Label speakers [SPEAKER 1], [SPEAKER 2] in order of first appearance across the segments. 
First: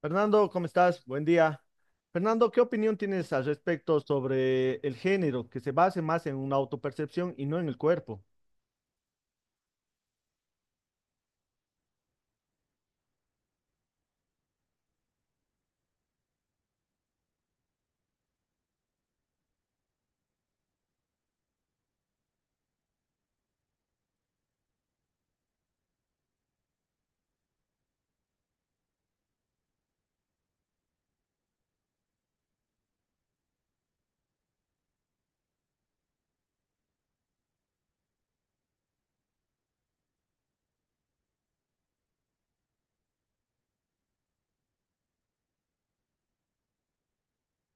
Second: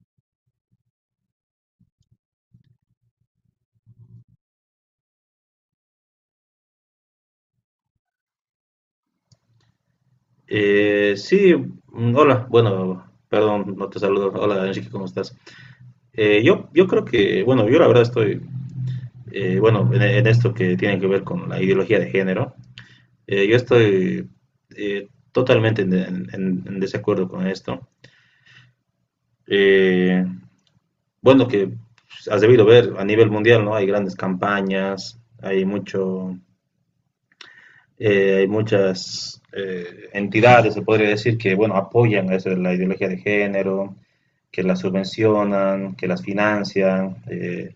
[SPEAKER 1] Fernando, ¿cómo estás? Buen día. Fernando, ¿qué opinión tienes al respecto sobre el género que se base más en una autopercepción y no en el cuerpo?
[SPEAKER 2] Sí, hola, bueno, perdón, no te saludo. Hola, Enrique, ¿cómo estás? Yo creo que, bueno, yo la verdad estoy, bueno, en esto que tiene que ver con la ideología de género. Yo estoy totalmente en desacuerdo con esto. Eh, bueno, que pues, has debido ver a nivel mundial, ¿no? Hay grandes campañas, hay mucho. Hay muchas entidades, se podría decir, que bueno, apoyan eso de la ideología de género, que las subvencionan, que las financian.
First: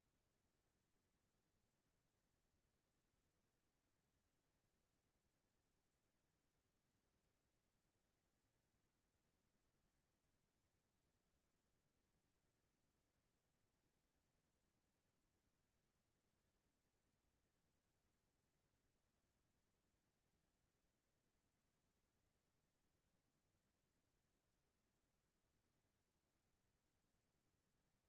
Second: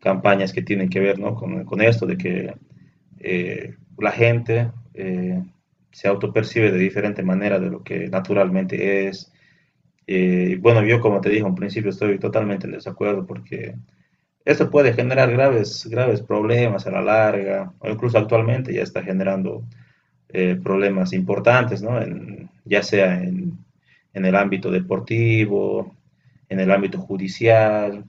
[SPEAKER 2] Campañas que tienen que ver, ¿no?, con esto, de que la gente se autopercibe de diferente manera de lo que naturalmente es. Y bueno, yo como te dije en principio estoy totalmente en desacuerdo porque esto puede generar graves, graves problemas a la larga, o incluso actualmente ya está generando problemas importantes, ¿no? Ya sea en el ámbito deportivo, en el ámbito judicial,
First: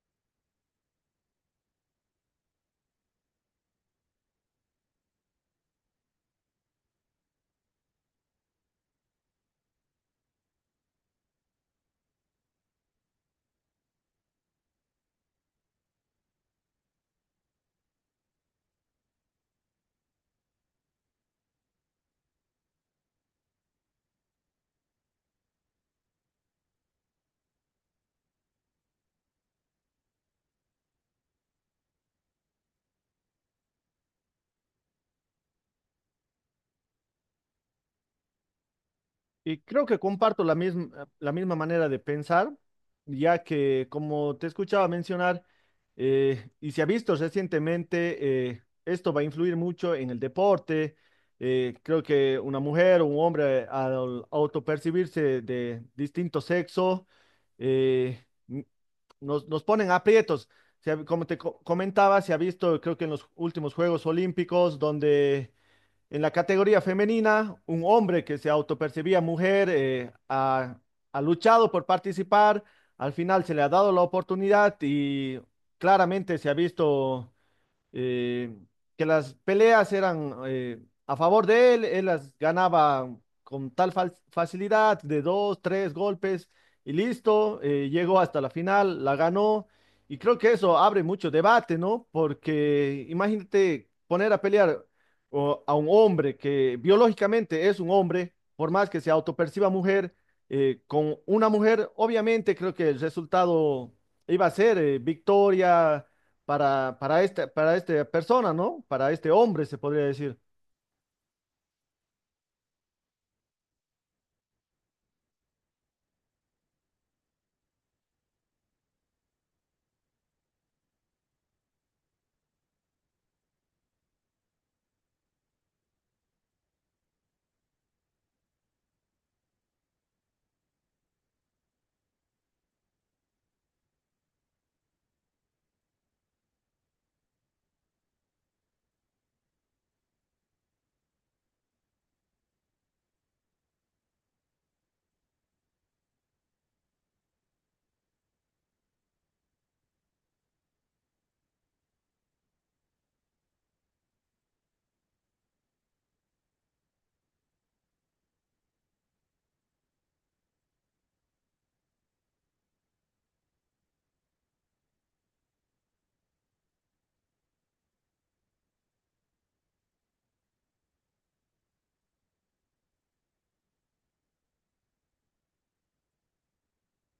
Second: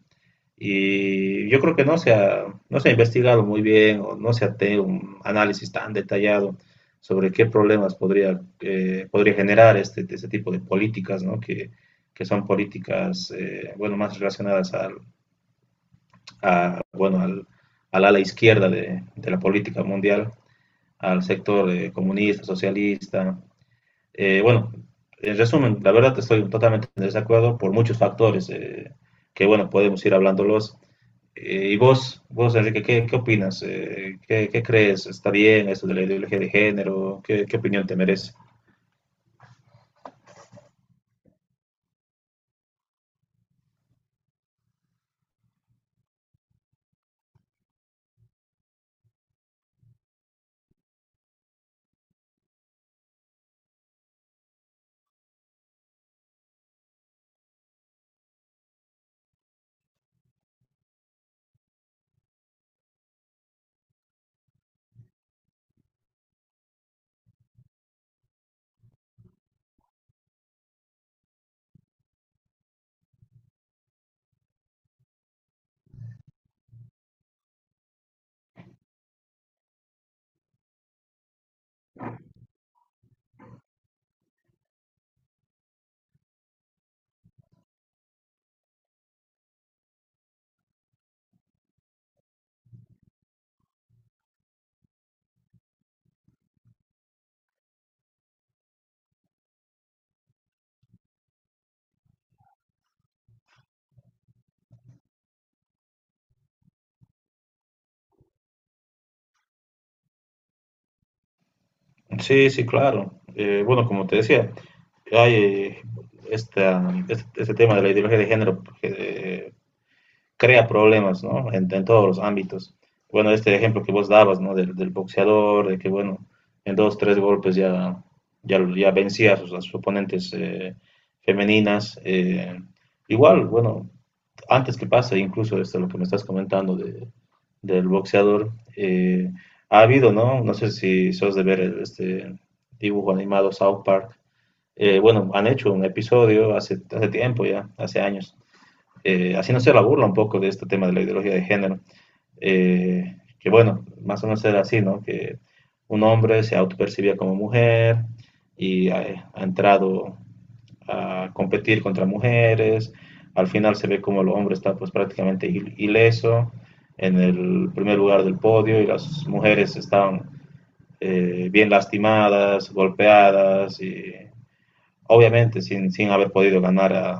[SPEAKER 2] y yo creo que no se ha investigado muy bien o no se ha tenido un análisis tan detallado sobre qué problemas podría generar este tipo de políticas, ¿no? Que son políticas bueno, más relacionadas al, a, bueno, al, al ala izquierda de la política mundial, al sector comunista, socialista. Bueno, en resumen, la verdad estoy totalmente en desacuerdo por muchos factores. Bueno, podemos ir hablándolos. Y vos, Enrique, ¿qué opinas? ¿Qué crees? ¿Está bien esto de la ideología de género? ¿Qué opinión te merece?
[SPEAKER 1] Y creo que comparto la misma manera de pensar, ya que como te escuchaba mencionar, y se ha visto recientemente, esto va a influir mucho en el deporte. Creo que una mujer o un hombre al autopercibirse de distinto sexo, eh, nos ponen aprietos. Como comentaba, se ha visto, creo que en los últimos Juegos Olímpicos, donde en la categoría femenina, un hombre que se autopercibía mujer ha luchado por participar, al final se le ha dado la oportunidad y claramente se ha visto eh, que las peleas eran a favor de él, él las ganaba con tal facilidad de dos, tres golpes y listo. Llegó hasta la final, la ganó y creo que eso abre mucho debate, ¿no? Porque imagínate poner a pelear a un hombre que biológicamente es un hombre, por más que se autoperciba mujer, con una mujer. Obviamente creo que el resultado iba a ser victoria para esta persona, ¿no? Para este hombre, se podría decir.
[SPEAKER 2] Sí, sí, claro. Bueno, como te decía, hay este tema de la ideología de género, crea problemas, ¿no? En todos los ámbitos. Bueno, este ejemplo que vos dabas, ¿no? Del boxeador, de que, bueno, en dos, tres golpes ya vencía a sus oponentes femeninas. Igual, bueno, antes que pase, incluso este, lo que me estás comentando del boxeador, eh, ha habido, ¿no? No sé si sos de ver este dibujo animado South Park. Bueno, han hecho un episodio hace tiempo ya, hace años, haciéndose la burla un poco de este tema de la ideología de género. Que bueno, más o menos era así, ¿no? Que un hombre se autopercibía como mujer y ha entrado a competir contra mujeres, al final se ve como el hombre está pues prácticamente ileso en el primer lugar del podio y las mujeres estaban bien lastimadas, golpeadas y obviamente sin haber podido ganar a,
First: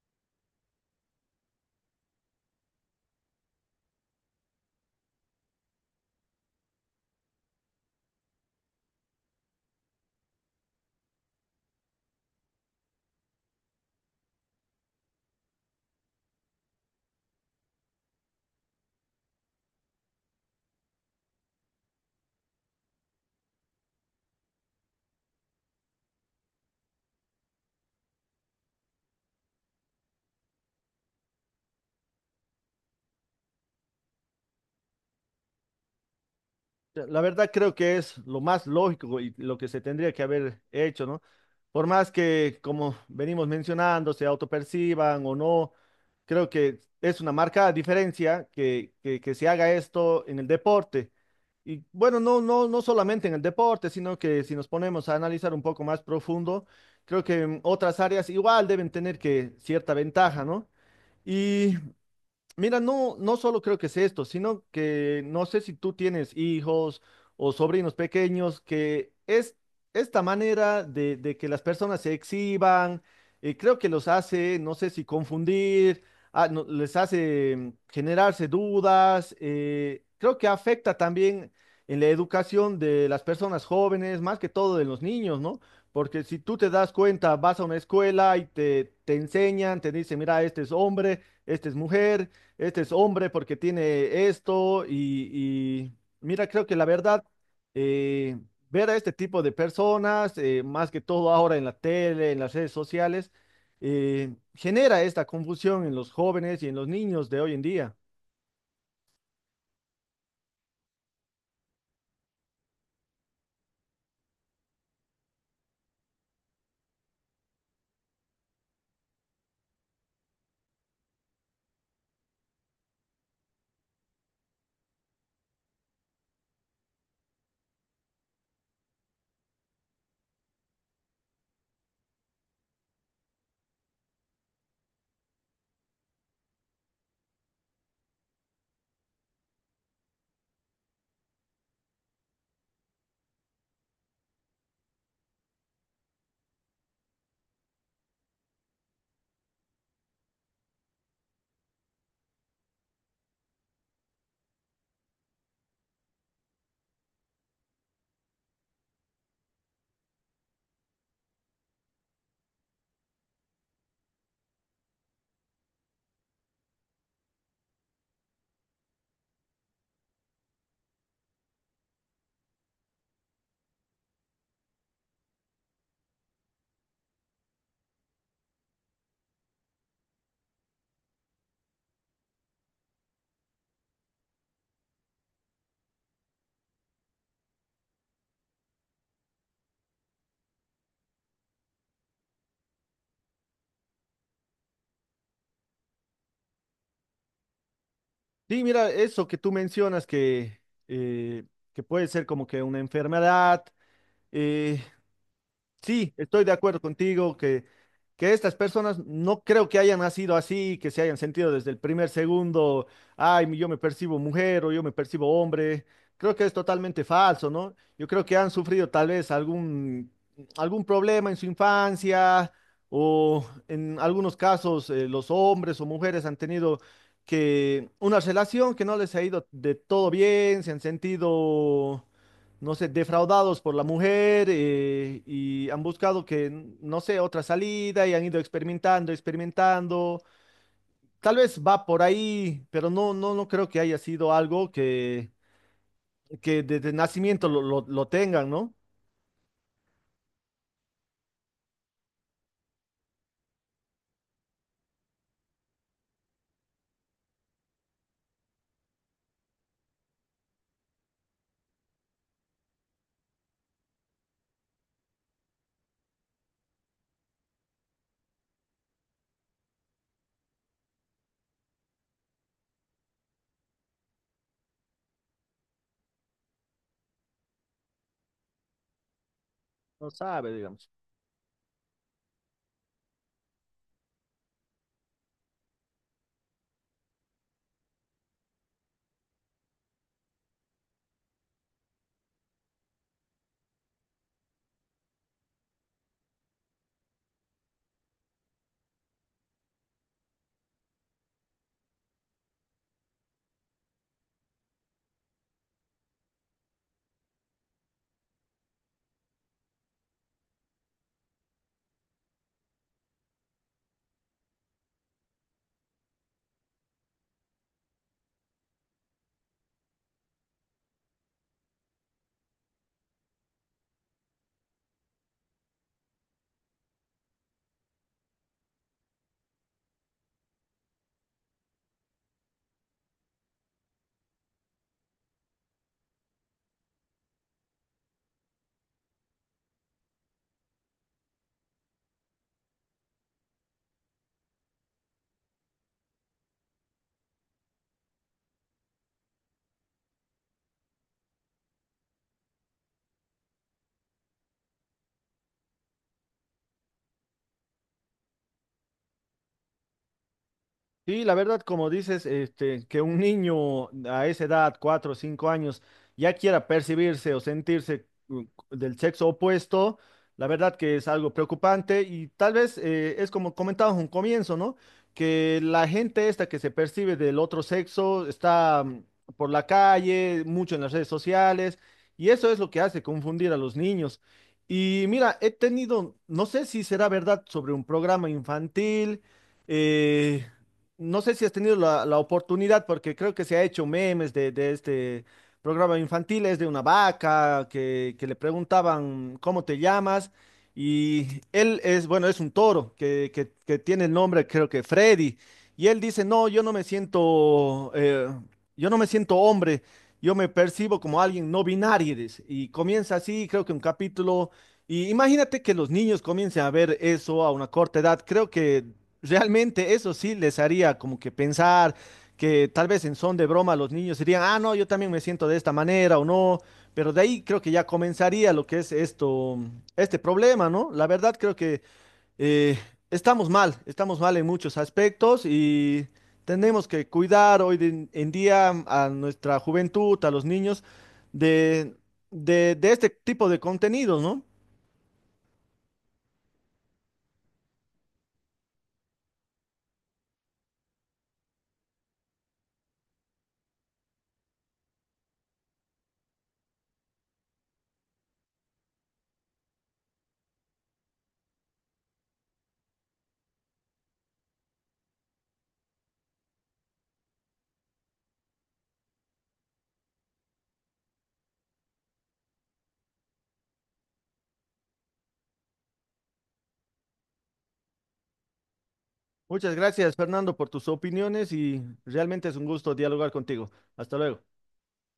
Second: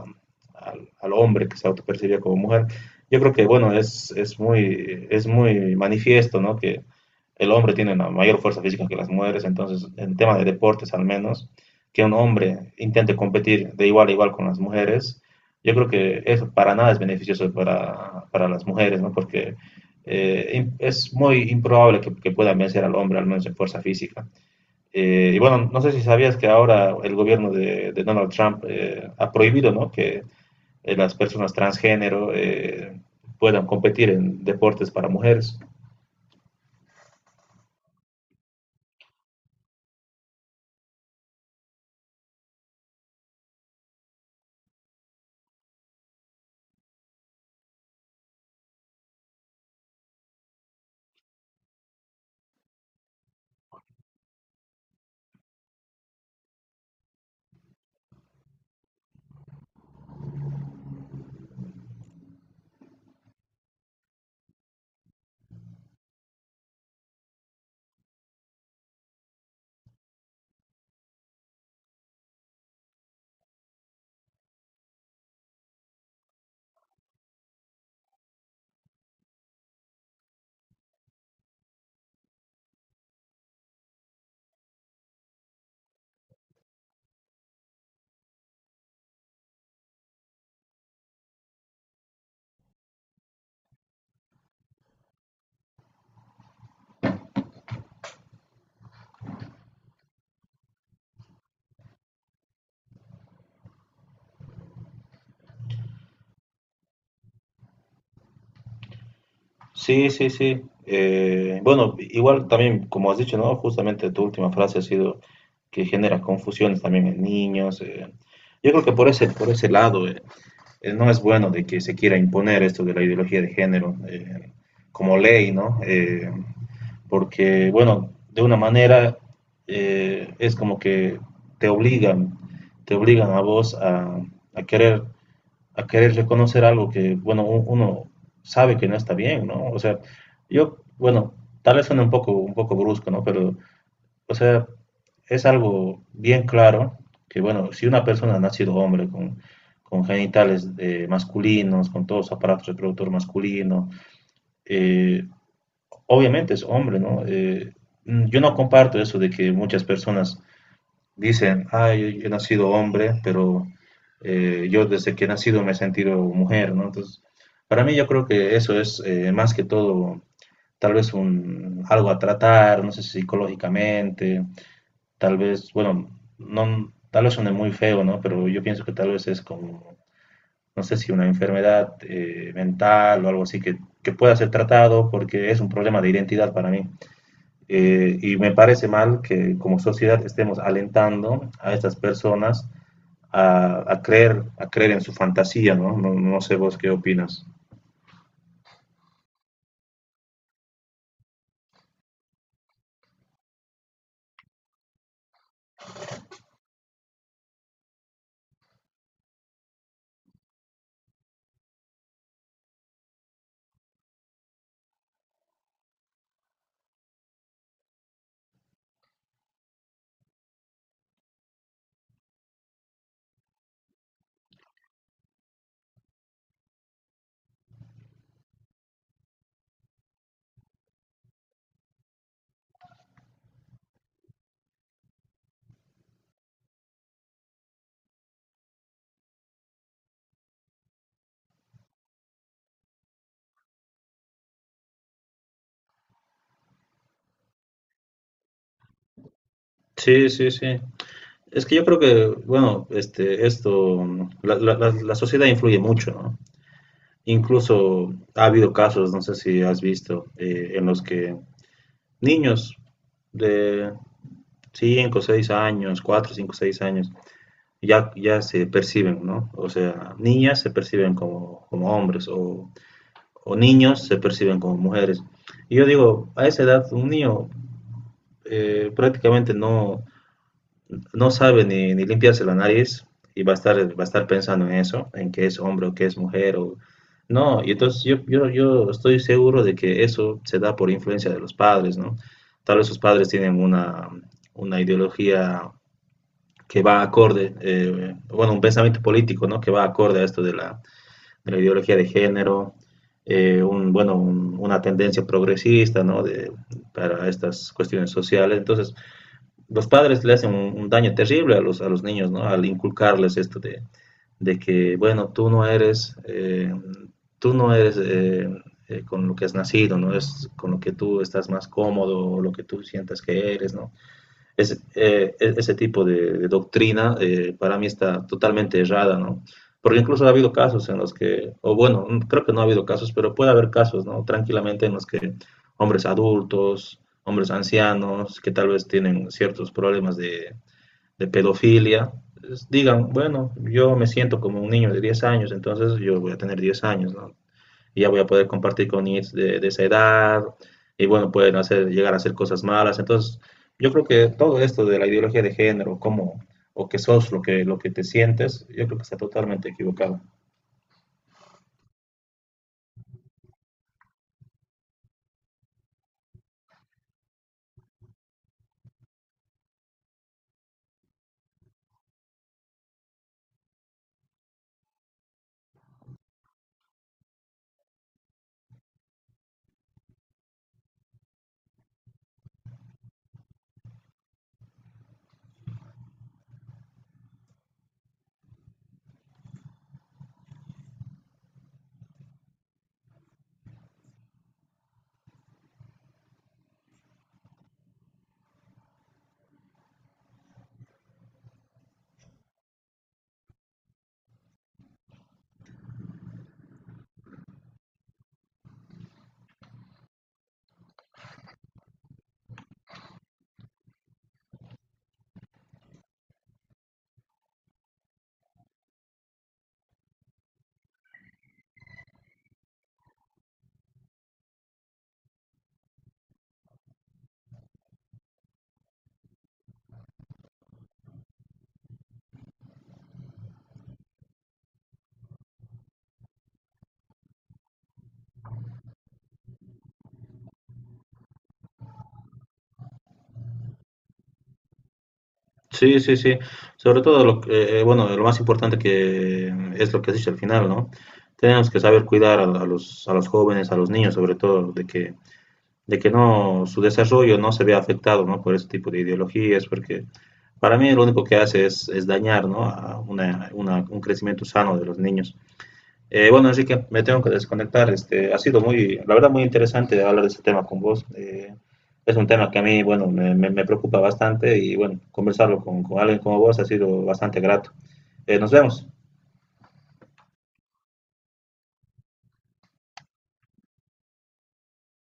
[SPEAKER 2] al, al hombre que se autopercibía como mujer. Yo creo que, bueno, es muy manifiesto, ¿no? Que el hombre tiene una mayor fuerza física que las mujeres, entonces, en tema de deportes al menos, que un hombre intente competir de igual a igual con las mujeres, yo creo que eso para nada es beneficioso para las mujeres, ¿no? Porque es muy improbable que puedan vencer al hombre, al menos en fuerza física. Y bueno, no sé si sabías que ahora el gobierno de Donald Trump ha prohibido, ¿no?, que las personas transgénero puedan competir en deportes para mujeres.
[SPEAKER 1] La verdad creo que es lo más lógico y lo que se tendría que haber hecho, ¿no? Por más que, como venimos mencionando, se autoperciban o no, creo que es una marcada diferencia que se haga esto en el deporte. Y bueno, no solamente en el deporte, sino que si nos ponemos a analizar un poco más profundo, creo que en otras áreas igual deben tener que cierta ventaja, ¿no? Y mira, no solo creo que es esto, sino que no sé si tú tienes hijos o sobrinos pequeños. Que es esta manera de que las personas se exhiban, creo que los hace, no sé, si confundir, les hace generarse dudas. Creo que afecta también en la educación de las personas jóvenes, más que todo de los niños, ¿no? Porque si tú te das cuenta, vas a una escuela y te enseñan, te dicen, mira, este es hombre, este es mujer, este es hombre porque tiene esto, y y mira, creo que la verdad, eh, ver a este tipo de personas, más que todo ahora en la tele, en las redes sociales, genera esta confusión en los jóvenes y en los niños de hoy en día.
[SPEAKER 2] Sí, sí, sí. Bueno, igual también, como has dicho, ¿no?, justamente tu última frase ha sido que genera confusiones también en niños. Yo creo que por ese lado no es bueno de que se quiera imponer esto de la ideología de género como ley, ¿no? Porque, bueno, de una manera es como que te obligan, te obligan a vos a querer, a querer reconocer algo que, bueno, uno sabe que no está bien, ¿no? O sea, yo, bueno, tal vez suene un poco brusco, ¿no? Pero, o sea, es algo bien claro que, bueno, si una persona ha nacido hombre con genitales masculinos, con todos los aparatos reproductor masculino. eh, Obviamente es hombre, ¿no? Yo no comparto eso de que muchas personas dicen, ah, yo he nacido hombre, pero yo desde que he nacido me he sentido mujer, ¿no? Entonces, para mí yo creo que eso es más que todo tal vez algo a tratar, no sé, si psicológicamente, tal vez, bueno, no, tal vez suene muy feo, ¿no? Pero yo pienso que tal vez es como, no sé si una enfermedad mental o algo así que pueda ser tratado porque es un problema de identidad para mí. Y me parece mal que como sociedad estemos alentando a estas personas a creer en su fantasía, ¿no? ¿no? No sé vos qué opinas.
[SPEAKER 1] Sí, mira, eso que tú mencionas eh, que puede ser como que una enfermedad. eh, Sí, estoy de acuerdo contigo que estas personas no creo que hayan nacido así, que se hayan sentido desde el primer segundo, ay, yo me percibo mujer o yo me percibo hombre. Creo que es totalmente falso, ¿no? Yo creo que han sufrido tal vez algún problema en su infancia o en algunos casos los hombres o mujeres han tenido que una relación que no les ha ido de todo bien, se han sentido, no sé, defraudados por la mujer, y han buscado no sé, otra salida y han ido experimentando, experimentando. Tal vez va por ahí, pero no creo que haya sido algo que desde nacimiento lo tengan, ¿no?
[SPEAKER 2] Sí, sí, sí. Es que yo creo que, bueno, esto, la sociedad influye mucho, ¿no? Incluso ha habido casos, no sé si has visto, en los que niños de 5 6 años, 4 5 6 años, ya se perciben, ¿no? O sea, niñas se perciben como hombres o niños se perciben como mujeres. Y yo digo, a esa edad un niño prácticamente
[SPEAKER 1] No sabe, digamos.
[SPEAKER 2] no sabe ni limpiarse la nariz y va a estar pensando en eso, en que es hombre o que es mujer. O... No, y entonces yo estoy seguro de que eso se da por influencia de los padres, ¿no? Tal vez sus padres tienen una ideología que va acorde, bueno, un pensamiento político, ¿no? Que va acorde a esto de la ideología de género, una tendencia progresista, ¿no? Para estas cuestiones sociales. Entonces, los padres le hacen un daño terrible a los niños, ¿no? Al inculcarles esto de que, bueno, tú no eres con lo que has nacido, ¿no? Es con lo que tú estás más cómodo, o lo que tú sientas que eres, ¿no? Ese tipo de doctrina para mí está totalmente errada, ¿no? Porque incluso ha habido casos en los que, o bueno, creo que no ha habido casos, pero puede haber casos, ¿no? Tranquilamente en los que hombres adultos, hombres ancianos, que tal vez tienen ciertos problemas de pedofilia, digan, bueno, yo me siento como un niño de 10 años, entonces yo voy a tener 10 años, ¿no? Y ya voy a poder compartir con niños de esa edad, y bueno, pueden hacer, llegar a hacer cosas malas. Entonces, yo creo que todo esto de la ideología de género, o que sos lo que, te sientes, yo creo que está totalmente equivocado.
[SPEAKER 1] Sí, la verdad, como dices, este, que un niño a esa edad, cuatro o cinco años, ya quiera percibirse o sentirse del sexo opuesto, la verdad que es algo preocupante y tal vez es como comentábamos un comienzo, ¿no? Que la gente esta que se percibe del otro sexo está por la calle, mucho en las redes sociales y eso es lo que hace confundir a los niños. Y mira, he tenido, no sé si será verdad sobre un programa infantil. eh, no sé si has tenido la oportunidad, porque creo que se ha hecho memes de este programa infantil, es de una vaca que le preguntaban cómo te llamas, y él es, bueno, es un toro que tiene el nombre, creo que Freddy, y él dice, no, yo no me siento, yo no me siento hombre, yo me percibo como alguien no binario, dice, y comienza así, creo que un capítulo, y imagínate que los niños comiencen a ver eso a una corta edad. Creo que realmente eso sí les haría como que pensar, que tal vez en son de broma los niños dirían, ah, no, yo también me siento de esta manera o no, pero de ahí creo que ya comenzaría lo que es esto, este problema, ¿no? La verdad creo que eh, estamos mal en muchos aspectos y tenemos que cuidar en día a nuestra juventud, a los niños, de, de este tipo de contenidos, ¿no?
[SPEAKER 2] Sí, sí, sí. Sobre todo, bueno, lo más importante que es lo que has dicho al final, ¿no? Tenemos que saber cuidar a los jóvenes, a los niños, sobre todo, de que su desarrollo no se vea afectado, ¿no?, por ese tipo de ideologías, porque para mí lo único que hace es dañar, ¿no?, a un crecimiento sano de los niños. Bueno, así que me tengo que desconectar. Ha sido muy, la verdad, muy interesante hablar de este tema con vos. Es un tema que a mí, bueno, me preocupa bastante y, bueno, conversarlo alguien como vos ha sido bastante grato. Nos vemos.
[SPEAKER 1] Muchas gracias, Fernando, por tus opiniones y realmente es un gusto dialogar contigo. Hasta luego.